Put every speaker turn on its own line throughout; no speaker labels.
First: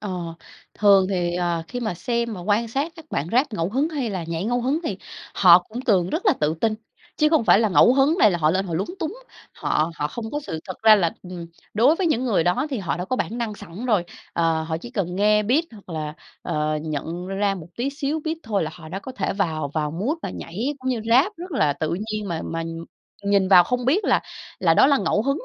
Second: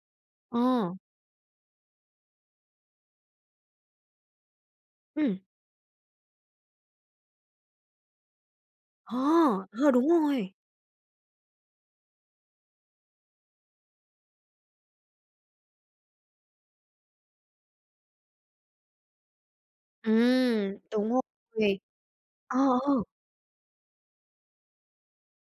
Ờ,
Ờ.
thường thì, ờ, khi mà xem mà quan sát các bạn Rap ngẫu hứng hay là nhảy ngẫu hứng thì
Ừm.
họ cũng thường rất là tự tin chứ không phải là ngẫu hứng này là họ lên họ lúng túng,
Ờ,
họ
ờ,
họ
đúng
không có
rồi.
sự thật ra là ừm, đối với những người đó thì họ đã có bản năng sẵn rồi, ờ, họ chỉ cần nghe beat hoặc là, ờ, nhận ra một tí xíu beat thôi là họ đã có thể vào vào mood và nhảy
Ừm,
cũng như
đúng
Rap rất là
rồi,
tự nhiên mà
ờ,
mà
ừ.
nhìn vào không biết là là đó là ngẫu hứng,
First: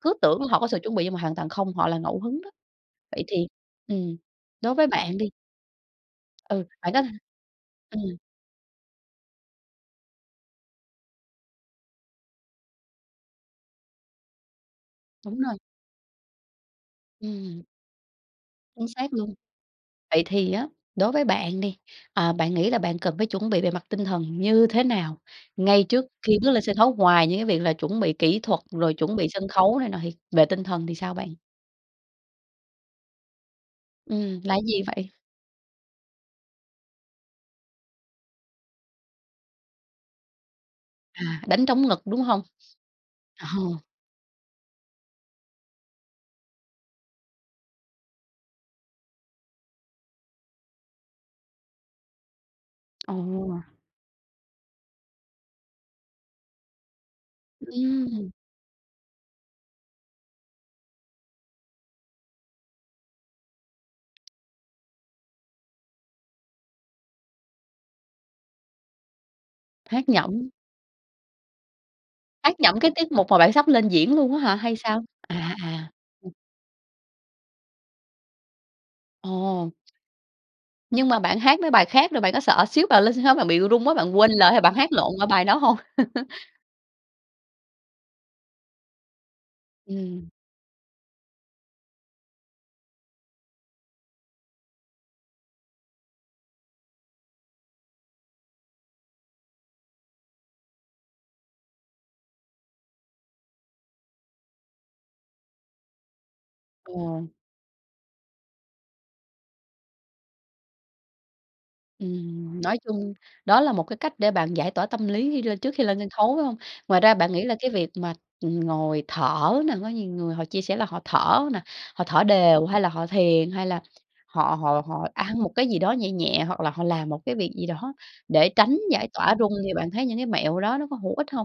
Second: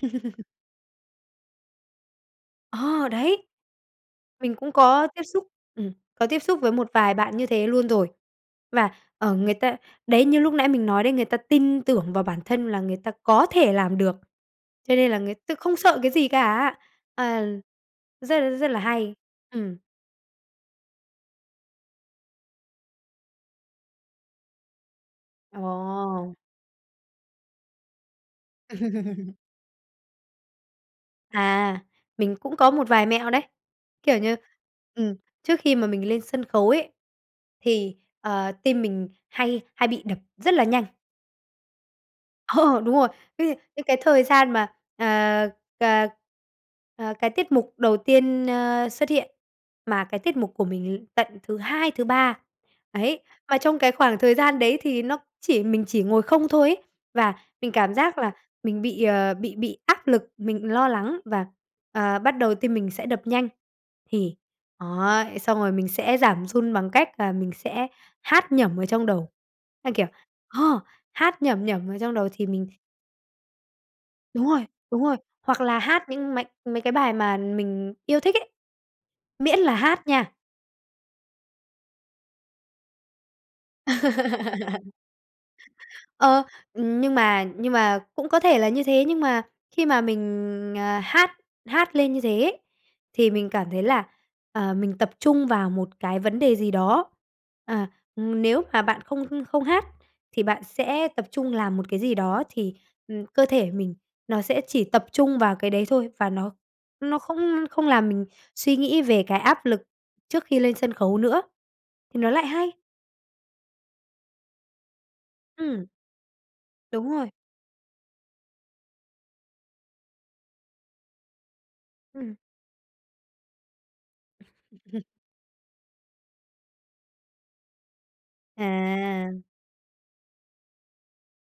cứ tưởng họ có sự chuẩn bị nhưng mà hoàn toàn không, họ là ngẫu hứng đó.
Ờ,
Vậy
đấy.
thì ừm,
Mình cũng
đối với
có
bạn
tiếp
đi
xúc, ừm, có tiếp xúc
Ừ,
với một
bạn có thể
vài bạn như thế luôn rồi
ừm.
và, ờ, người ta đấy, như lúc nãy mình nói đấy, người ta tin tưởng vào bản thân là người ta có thể làm được cho nên là người
Đúng
ta
rồi.
không sợ cái gì cả, à,
Ừm.
rất, rất là
Chính xác
hay.
luôn.
Ừm.
Vậy thì á, đối với bạn đi, à, bạn nghĩ là bạn cần phải chuẩn bị về mặt tinh thần như thế nào? Ngay trước
Ồ.
khi bước lên sân khấu ngoài những cái việc là chuẩn bị kỹ thuật rồi chuẩn bị sân khấu này nọ thì về tinh thần thì sao bạn?
À, mình cũng có một vài mẹo đấy, kiểu như
Ừm, là cái gì vậy?
ừm, trước khi mà mình lên sân khấu ấy thì, ờ, tim mình hay hay bị đập rất là nhanh.
À, đánh trống ngực đúng hông?
Ờ, đúng rồi, cái
Ờ.
gì? Những cái thời gian mà, à, cà, à, cái tiết mục đầu tiên, a, xuất hiện, mà cái tiết mục của mình l tận thứ 2, thứ 3, ấy. Mà
Ồ!
trong cái khoảng thời gian đấy thì nó chỉ mình chỉ ngồi không thôi ấy và mình cảm giác
Ừm.
là mình bị, ờ, bị bị áp lực, mình lo lắng và, à, bắt đầu tim mình sẽ đập nhanh. Thì, ấy, xong rồi mình sẽ giảm run bằng cách là mình sẽ hát nhẩm ở trong đầu. A, kiểu
Hát nhẩm.
ờ, hát nhẩm nhẩm ở trong đầu thì
Hát
mình
nhẩm cái tiết mục mà bạn sắp lên diễn luôn á
Đúng
hả
rồi,
hay sao?
đúng rồi.
À,
Hoặc là
à.
hát
Ừm
những mấy mấy cái bài mà mình yêu thích ấy, miễn
Ồ!
là hát nha.
Nhưng mà bạn hát mấy bài khác rồi bạn có sợ xíu bào lên sân khấu bạn bị run quá bạn quên lời hay bạn hát lộn qua bài đó hông?
Ờ, ừm, nhưng mà nhưng mà cũng có thể là như thế nhưng mà khi mà
Ừm.
mình, à, hát hát lên như thế ấy, thì mình cảm thấy là, à, mình tập trung vào một cái vấn đề gì đó, à, ừm. Nếu mà bạn không h không hát thì bạn sẽ tập trung làm một cái gì đó thì, ừm, cơ thể mình nó sẽ chỉ tập trung vào cái đấy thôi và nó nó
Ồ.
không không làm mình suy nghĩ về cái áp lực trước khi lên sân khấu nữa, thì nó lại
Ừm,
hay.
nói chung đó là 1 cái cách để bạn giải tỏa tâm lý khi lên trước khi
Ừm.
lên sân khấu, phải hông? Ngoài
Đúng
ra
rồi.
bạn nghĩ là cái việc mà, ừm, ngồi thở nè, có nhiều người họ chia sẻ là họ thở nè, họ thở
Ừm.
đều hay là họ thiền hay là họ họ họ ăn một cái gì đó nhẹ nhẹ hoặc là họ làm 1 cái việc gì đó để tránh giải tỏa
À.
run thì bạn thấy những cái mẹo đó nó có hữu ích hông?